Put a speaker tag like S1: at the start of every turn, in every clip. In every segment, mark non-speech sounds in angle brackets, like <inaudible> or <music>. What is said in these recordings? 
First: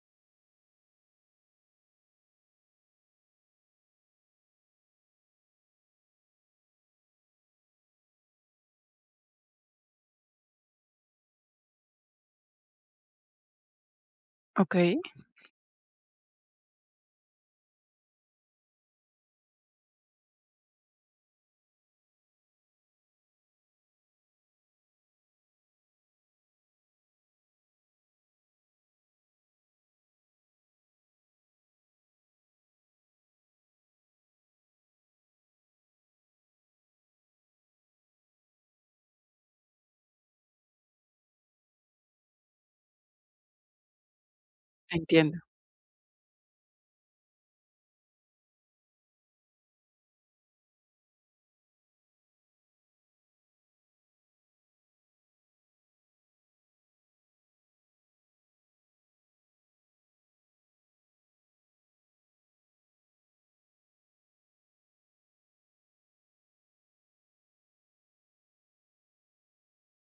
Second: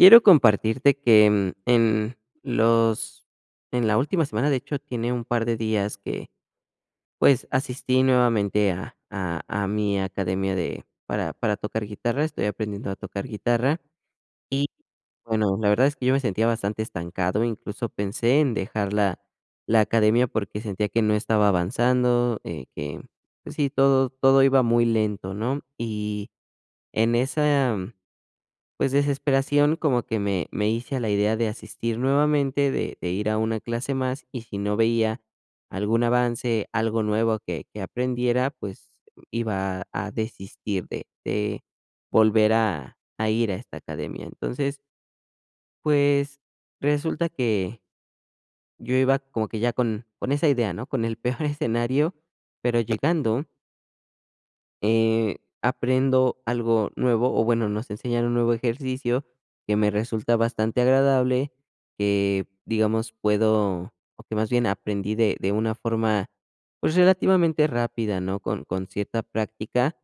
S1: Quiero compartirte que, mm, en los en la última semana, de hecho, tiene un par de días que, pues, asistí nuevamente a a a mi academia de para para tocar guitarra. Estoy aprendiendo a tocar guitarra, y
S2: Okey.
S1: bueno, la verdad es que yo me sentía bastante estancado, incluso pensé en dejar la la academia porque sentía que no estaba avanzando, eh, que, pues, sí todo todo iba muy lento, ¿no? Y en esa pues desesperación, como que me me hice a la idea de asistir nuevamente, de de ir a una clase más, y si no veía algún avance, algo nuevo que que aprendiera, pues, iba a a desistir de de volver a a ir a esta academia. Entonces
S2: Entiendo.
S1: pues, resulta que yo iba como que ya con con esa idea, ¿no? Con el peor escenario, pero llegando eh, aprendo algo nuevo, o bueno, nos enseñan un nuevo ejercicio que me resulta bastante agradable, que digamos, puedo, o que más bien aprendí de de una forma, pues, relativamente rápida, ¿no? Con con cierta práctica,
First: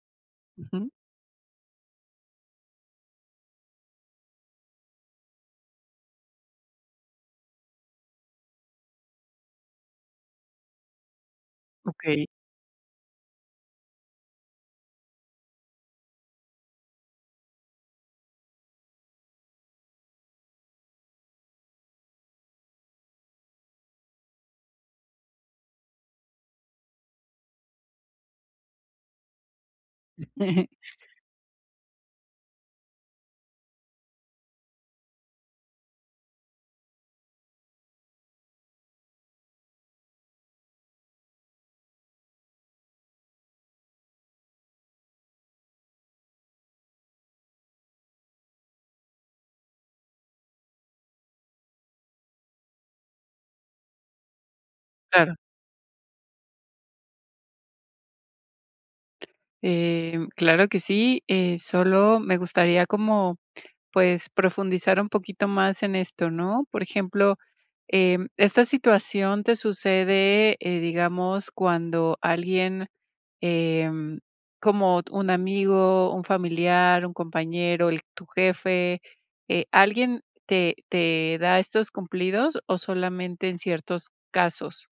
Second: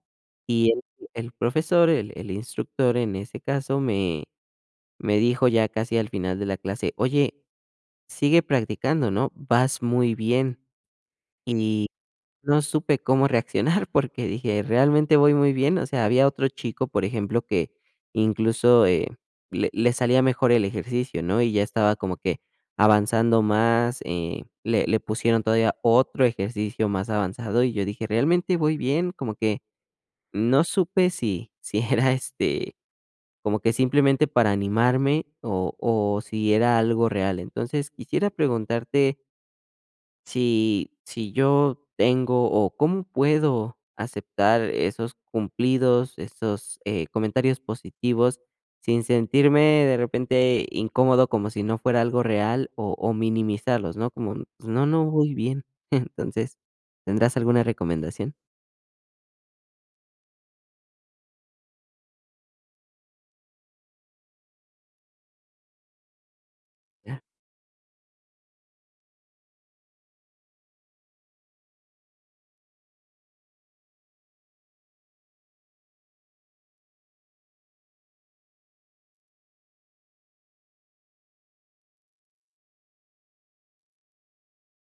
S1: y el
S2: Ujú.
S1: el profesor, el el instructor en ese caso, me me dijo ya casi al final de la clase: "Oye, sigue practicando, ¿no? Vas muy bien", y
S2: Okey.
S1: no supe cómo reaccionar, porque dije: "¿Realmente voy muy bien?" O sea, había otro chico, por ejemplo, que incluso, eh, le le salía mejor el ejercicio, ¿no? Y ya estaba como que avanzando más. Eh, le le pusieron todavía otro ejercicio más avanzado y yo dije: "¿Realmente voy bien?", como que no
S2: <chuckles>
S1: supe si si era, este, como que simplemente para animarme o o si era algo real. Entonces, quisiera preguntarte si si yo tengo o, ¿cómo puedo aceptar esos cumplidos, esos, eh, comentarios positivos? Sin sentirme de repente incómodo como si no fuera algo real o o minimizarlos, ¿no? Como, pues, no no voy
S2: Claro.
S1: bien, <chuckles> entonces, ¿tendrás alguna recomendación?
S2: Em, claro que sí, eh, solo me gustaría como, pues, profundizar un poquito más en esto, ¿no?, por
S1: Ya.
S2: ejemplo, em, esta situación te sucede, eh, digamos, cuando alguien, em, como t un amigo, un familiar, un compañero, el tu jefe. Eh, ¿alguien te te da estos cumplidos, o solamente en ciertos casos?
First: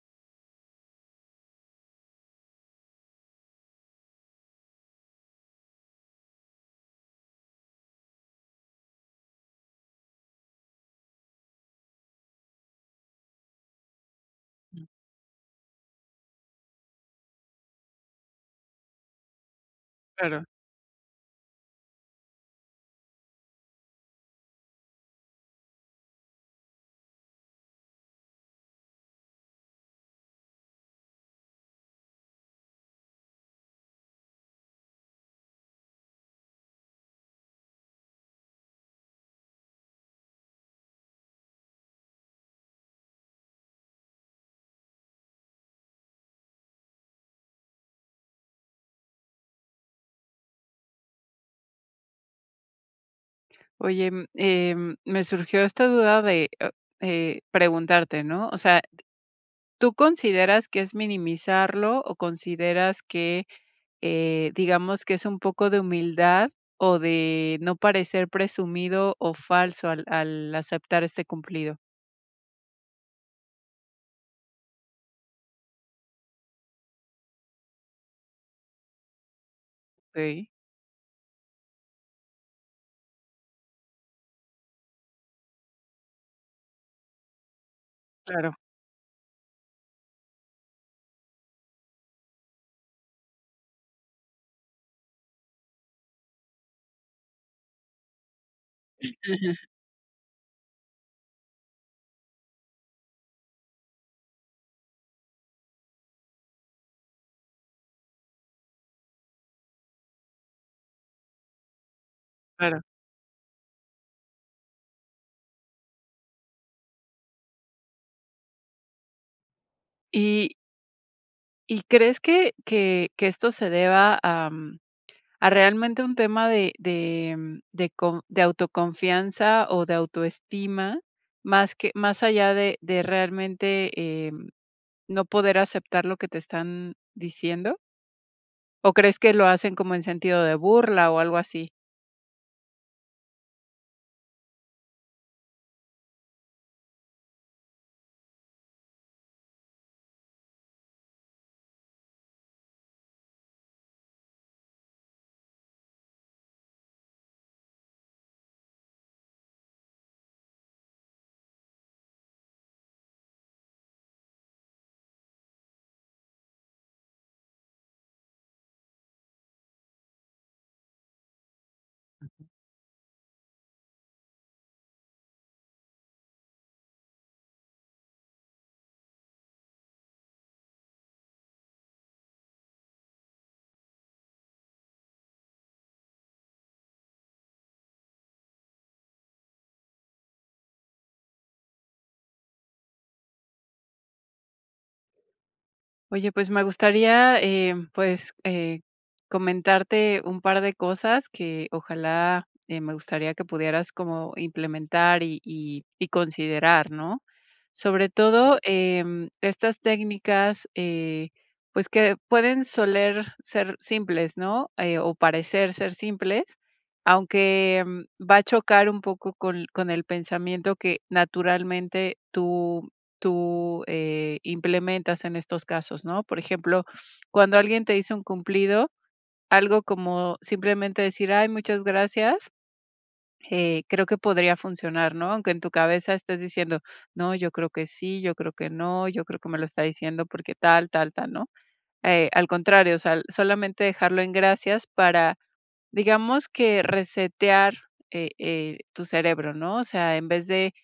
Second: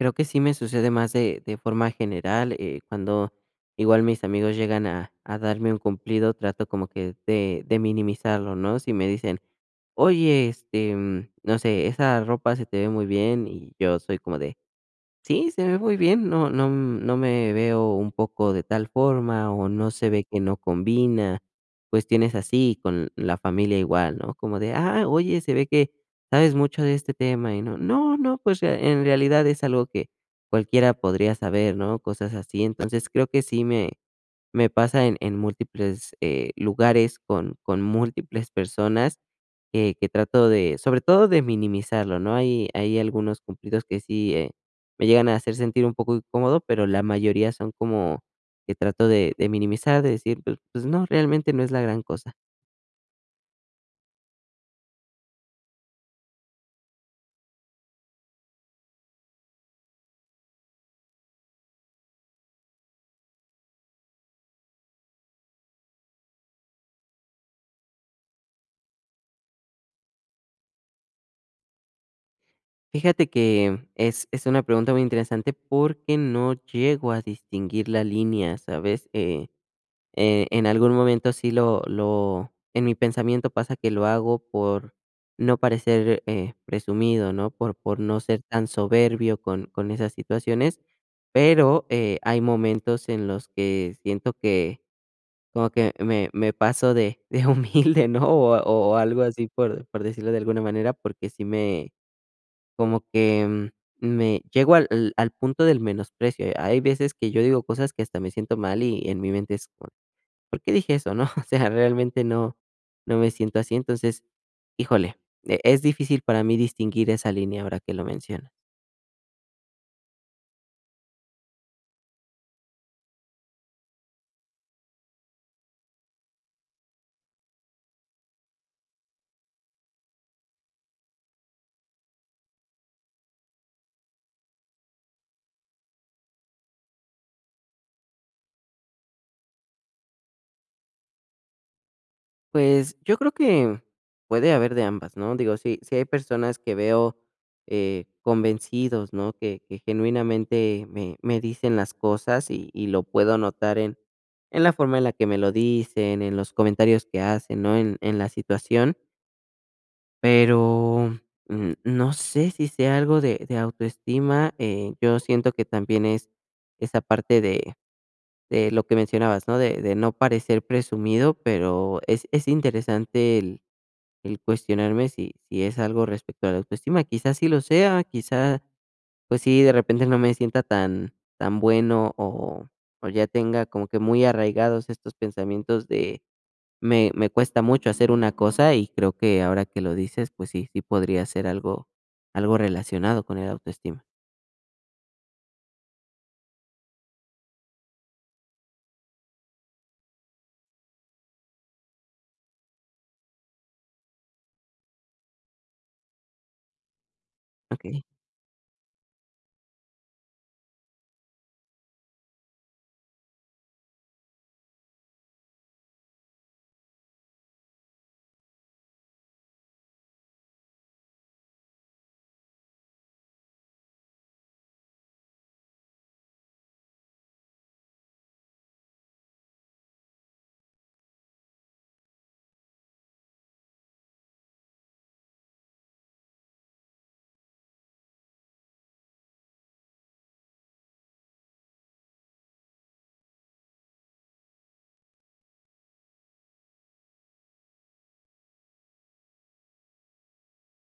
S1: Creo que sí me sucede más de de forma general, eh, cuando igual mis amigos llegan a a darme un cumplido, trato como que de de minimizarlo, ¿no?, si me dicen: "Oye, este, mm, no sé, esa ropa se te ve muy bien", y yo soy como de: "Sí, se ve muy bien, no no no me veo un poco de tal forma o no se ve que
S2: Claro.
S1: no combina", cuestiones así con la familia igual, ¿no?, como de: "Ah, oye, se ve que sabes mucho de este tema y no, no no, pues, en realidad es algo que cualquiera podría saber", ¿no? Cosas así, entonces, creo que sí me me pasa en en múltiples, eh, lugares con con múltiples personas que que trato de, sobre todo, de minimizarlo, ¿no? Hay hay algunos cumplidos que sí, eh, me llegan a hacer sentir un poco incómodo, pero la mayoría son como que trato de de minimizar, de decir, pues pues no, realmente no es la gran cosa.
S2: Oye, mm, em, me surgió esta duda de, ah, eh, preguntarte, ¿no?, o sea, ¿tú consideras que es minimizarlo o consideras que, eh, digamos, que es un poco de humildad, o de no parecer presumido o falso al al aceptar este cumplido?
S1: Fíjate que es es una pregunta muy interesante porque no llego a distinguir la línea, ¿sabes? Eh, eh,
S2: Okey.
S1: en algún momento sí, lo lo en mi pensamiento pasa que lo hago por, no parecer, eh, presumido, ¿no? Por por no ser
S2: Claro.
S1: tan soberbio con con esas situaciones, pero, eh, hay momentos en los que siento que, como que me me paso de, de humilde, ¿no? O o o
S2: Mm,
S1: algo así,
S2: ujú.
S1: por por decirlo de alguna manera, porque sí me como que me, llego al al punto del menosprecio. Hay veces que yo digo cosas que hasta me siento mal, y en mi mente es: "¿Por-por qué dije eso, no?". <chuckles> O sea, realmente no,
S2: Claro.
S1: no me siento así, entonces híjole, eh, es difícil para mí distinguir esa línea ahora que lo mencionas.
S2: Y ¿Y crees que que que esto se deba am, a realmente un tema de de, mm, de con de autoconfianza o de autoestima, más que más allá de de realmente, eh, no poder aceptar lo que te están diciendo? ¿O crees que lo hacen como en sentido de burla o algo así?
S1: Pues, yo creo que, puede haber de ambas, ¿no? Digo, si si hay personas que veo, eh, convencidos, ¿no? Que que genuinamente me me dicen las cosas y y lo puedo notar en, en la forma en la que me lo dicen, en los comentarios que hacen, ¿no? En en la situación pero, mm, no sé si sea algo de de autoestima, eh, yo siento que también es esa parte de de lo que mencionabas, ¿no? De de no parecer presumido, pero es es interesante el, el cuestionarme si si es algo respecto a la autoestima, quizás sí lo sea, quizás, pues sí, de repente no me sienta tan tan bueno o o ya tenga como que muy arraigados estos pensamientos de me me cuesta mucho hacer una cosa, y creo que ahora que lo dices, pues sí, sí podría ser algo, algo relacionado con el autoestima.
S2: Oye, pues, me gustaría, eh, pues, eh, comentarte un par de cosas que ojalá, eh, me gustaría que pudieras como implementar y y y considerar, ¿no?
S1: Okey.
S2: Sobre todo, em estas técnicas, eh, pues que pueden soler ser simples, ¿no? Eh, o parecer ser simples, aunque va a chocar un poco con con el pensamiento que naturalmente tú, tú, eh, implementas en estos casos, ¿no? Por ejemplo, cuando alguien te hizo un cumplido, algo como simplemente decir: "Ay muchas gracias". Eh, creo que podría funcionar, ¿no? Aunque en tu cabeza estés diciendo: "No, yo creo que sí, yo creo que no, yo creo que me lo está diciendo porque tal, tal, tal, ¿no?". Eh, al contrario, o sea, solamente dejarlo en: "Gracias". Para, digamos que resetear, eh, eh, tu cerebro, ¿no? O sea, en vez de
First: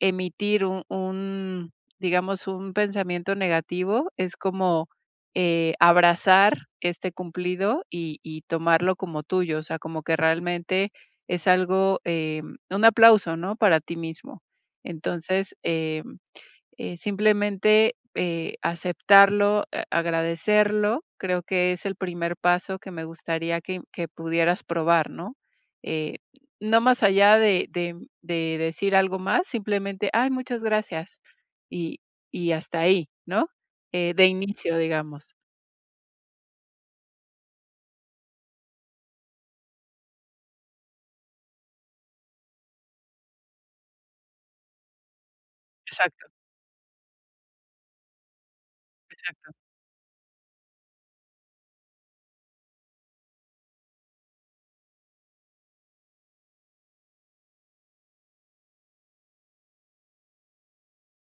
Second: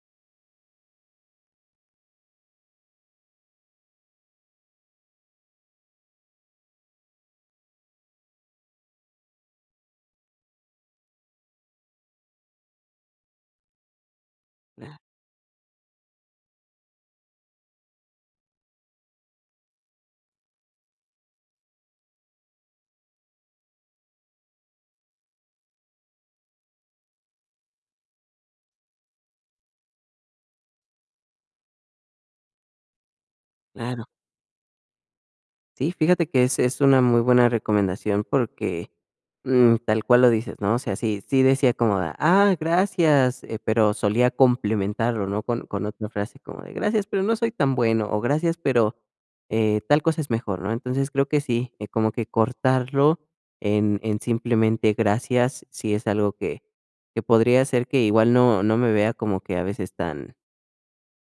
S2: emitir un un, digamos, un pensamiento negativo, es como, eh, abrazar este cumplido y y tomarlo como tuyo, o sea, como que realmente es algo, eh, un aplauso, ¿no? Para ti mismo. Entonces, em, eh, simplemente, eh, aceptarlo, eh, agradecerlo, creo que es el primer paso que me gustaría que que pudieras probar, ¿no? Eh, no más allá de de de decir algo más, simplemente: "Ay, muchas gracias". Y, y hasta ahí, ¿no?
S1: Claro.
S2: Eh, de inicio, digamos.
S1: Si fíjate que es es una muy buena recomendación porque, mm, tal cual lo dices, ¿no? O sea, si si decía como de que: "Ah, gracias, eh". Pero solía complementarlo, ¿no? Con con otra
S2: Exacto.
S1: frase como de: "Gracias, pero no soy tan bueno". O: "Gracias, pero,
S2: Exacto.
S1: eh, tal cosa es mejor, ¿no?". Entonces creo que sí, eh, como que cortarlo en en simplemente: "Gracias". Sí, es algo que, que podría hacer que igual no no me vea como que a veces tan,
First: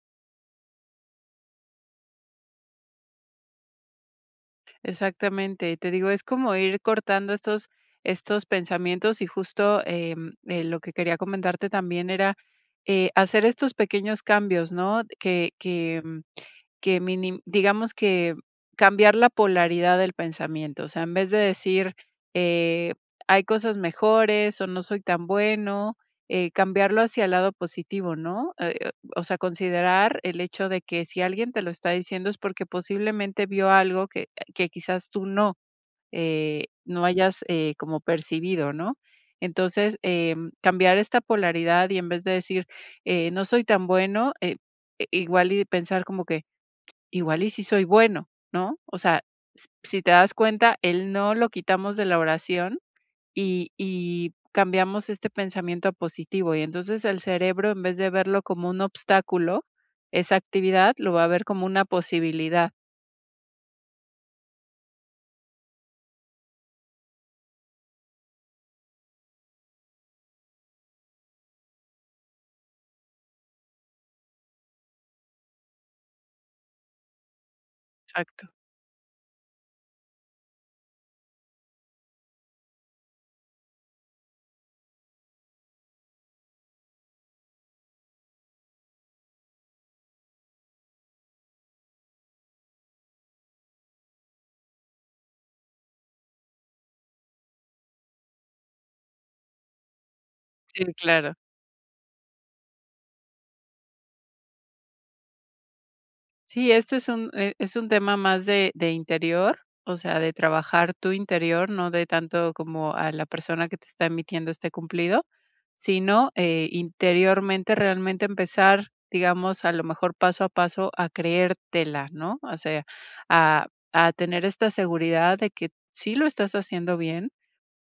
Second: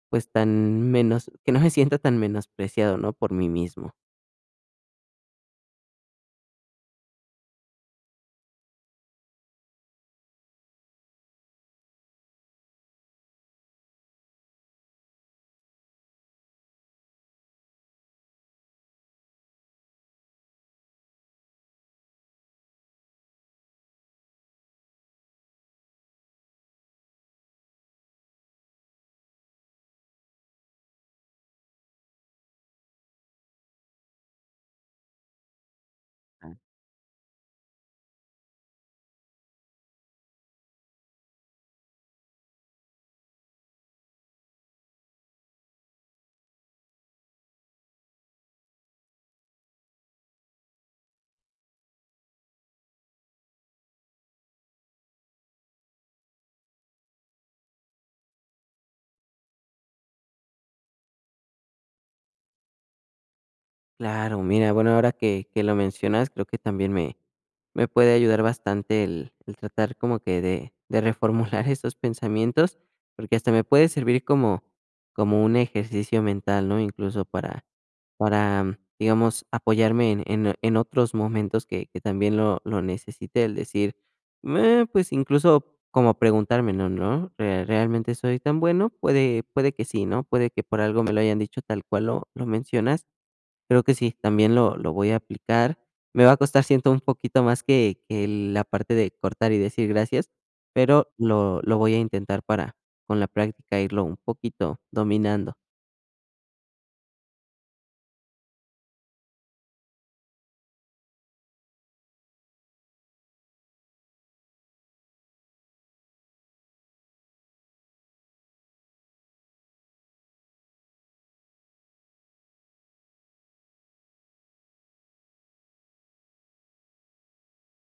S1: pues tan menos, que no me sienta tan menospreciado, ¿no? Por mí mismo.
S2: Exactamente. Y te digo, es como ir cortando estos estos pensamientos. Y justo, em, eh, lo que quería comentarte también era, eh, hacer estos pequeños cambios, ¿no? Que que que mini digamos que cambiar la polaridad del pensamiento. O sea, en vez de decir: "Eh, hay cosas mejores", o "no soy tan bueno", eh, cambiarlo hacia el lado positivo, ¿no? Eh, o sea, considerar el hecho de que si alguien te lo está diciendo, es porque posiblemente vio algo que, eh, que quizás tú no. Eh, no hayas, eh, como percibido, ¿no? Entonces, em, cambiar esta polaridad, y en vez de decir: "Eh, no soy tan bueno", eh, i igual y pensar, como que: <clicks tongue> "Igual y sí soy bueno", ¿no? O sea, s-si te das cuenta, el "no" lo quitamos de la oración, y y cambiamos este pensamiento a positivo. Y, entonces, el cerebro, en vez de verlo como un obstáculo, esa actividad, lo va a ver como una posibilidad.
S1: Claro, mira, bueno, ahora que que lo mencionas, creo que también, me me puede ayudar bastante, el el tratar como que de de reformular estos pensamientos. Porque hasta me puede servir como como un ejercicio mental, ¿no? Incluso, para
S2: Exacto.
S1: para digamos, apoyarme en en en otros momentos, que que también, lo lo necesite. El decir: "Meh", pues, incluso, como preguntarme: "No, no, eh, ¿realmente soy tan bueno?". Puede puede que sí, ¿no? Puede que por algo me lo hayan dicho, tal cual lo lo mencionas. Pero que sí, también lo lo voy a aplicar. Me va a costar, siento, un poquito más, que que la parte de cortar y decir: "Gracias",
S2: Sí,
S1: pero
S2: claro.
S1: lo lo voy a intentar, para con la práctica, irlo un poquito dominando.
S2: Sí, esto es un e es un tema más de de interior, o sea, de trabajar tu interior, no de tanto, como a la persona que te está emitiendo este cumplido. Si no, eh, interiormente, realmente empezar digamos, a lo mejor paso a paso, a creértela, ¿no? O sea, a a tener esta seguridad, de que, sí lo estás haciendo bien.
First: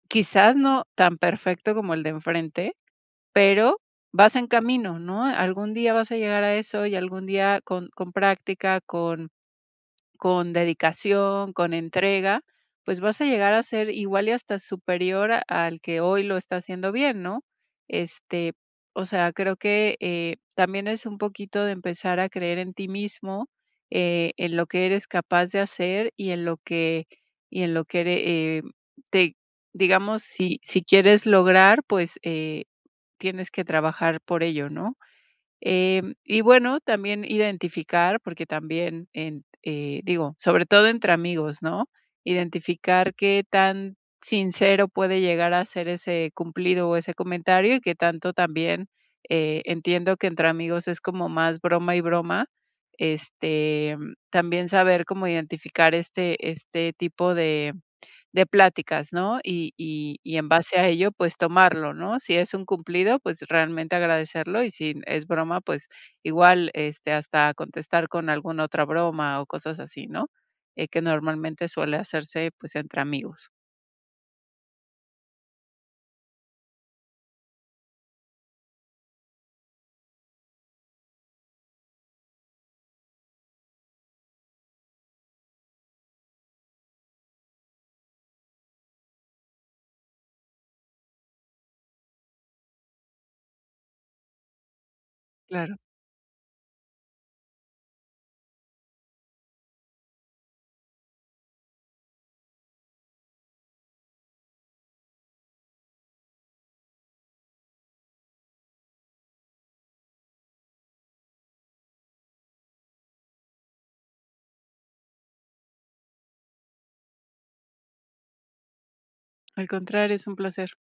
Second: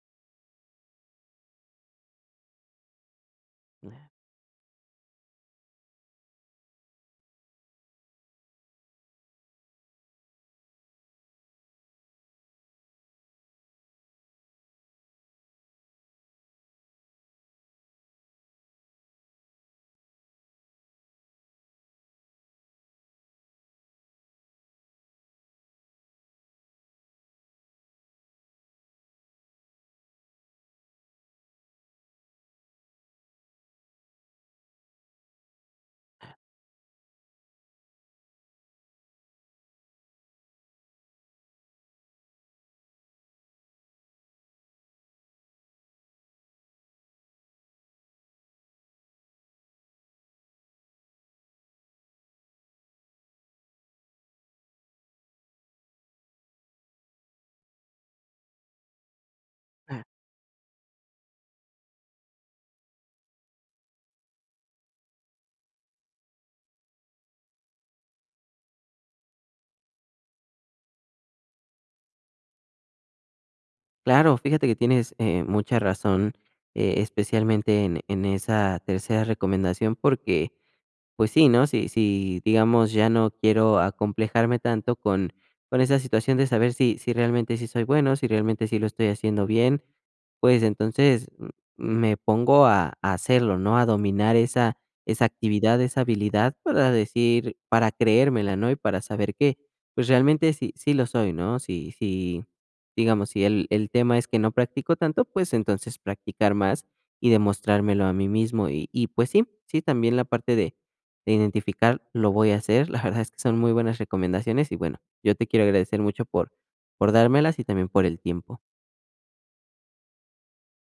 S2: Quizás, no tan perfecto como el de enfrente, pero,
S1: Ah.
S2: vas en camino, ¿no?, algún día vas a llegar a eso. Y algún día, con con práctica, con con dedicación, con entrega, pues, vas a llegar a ser igual, y hasta superior, al que hoy lo está haciendo bien, ¿no? Este, o sea, creo que, eh, también es un poquito, de empezar a creer en ti mismo, eh, en lo que eres capaz de hacer, y en lo que y en lo que ere eh, te Digamos, si si quieres lograr, pues eh, tienes que trabajar por ello, ¿no? Em,
S1: Ah.
S2: y bueno, también identificar, porque también en eh, digo, sobre todo entre amigos, ¿no? Identificar, qué tan sincero puede llegar a ser ese cumplido, o ese comentario, y qué tanto también, eh, entiendo que entre amigos, es como más broma y broma, este, mm, también saber cómo identificar, este este tipo de de pláticas, ¿no? Y
S1: Ah.
S2: y y en base a ello, pues, tomarlo, ¿no? Si es un cumplido, pues realmente agradecerlo. Y si es broma, pues igual, este, hasta contestar con alguna otra broma, o cosas así, ¿no? Eh, que normalmente suele hacerse, pues, entre amigos.
S1: Claro, fíjate que tienes, eh, mucha razón, eh, especialmente, en en esa tercera recomendación, porque, pues sí, ¿no? Si si, digamos, ya no quiero acomplejarme tanto con con esa situación, de saber si si realmente, sí soy bueno, si realmente, sí lo estoy haciendo bien, pues entonces, m me pongo a a hacerlo, ¿no? A dominar esa esa
S2: Claro.
S1: actividad, esa habilidad, para decir para creérmela, ¿no? Y para saber que, pues, realmente, sí sí, lo soy, ¿no? Si si Digamos, si el el tema es que no practico tanto, pues entonces, practicar más, y demostrármelo a mí mismo. Y y pues sí, sí también, la parte de de identificar, lo voy a hacer. La verdad es que son muy buenas recomendaciones. Y bueno, yo te quiero agradecer mucho, por por dármelas. Y también por el tiempo.
S2: Al contrario. Es un placer.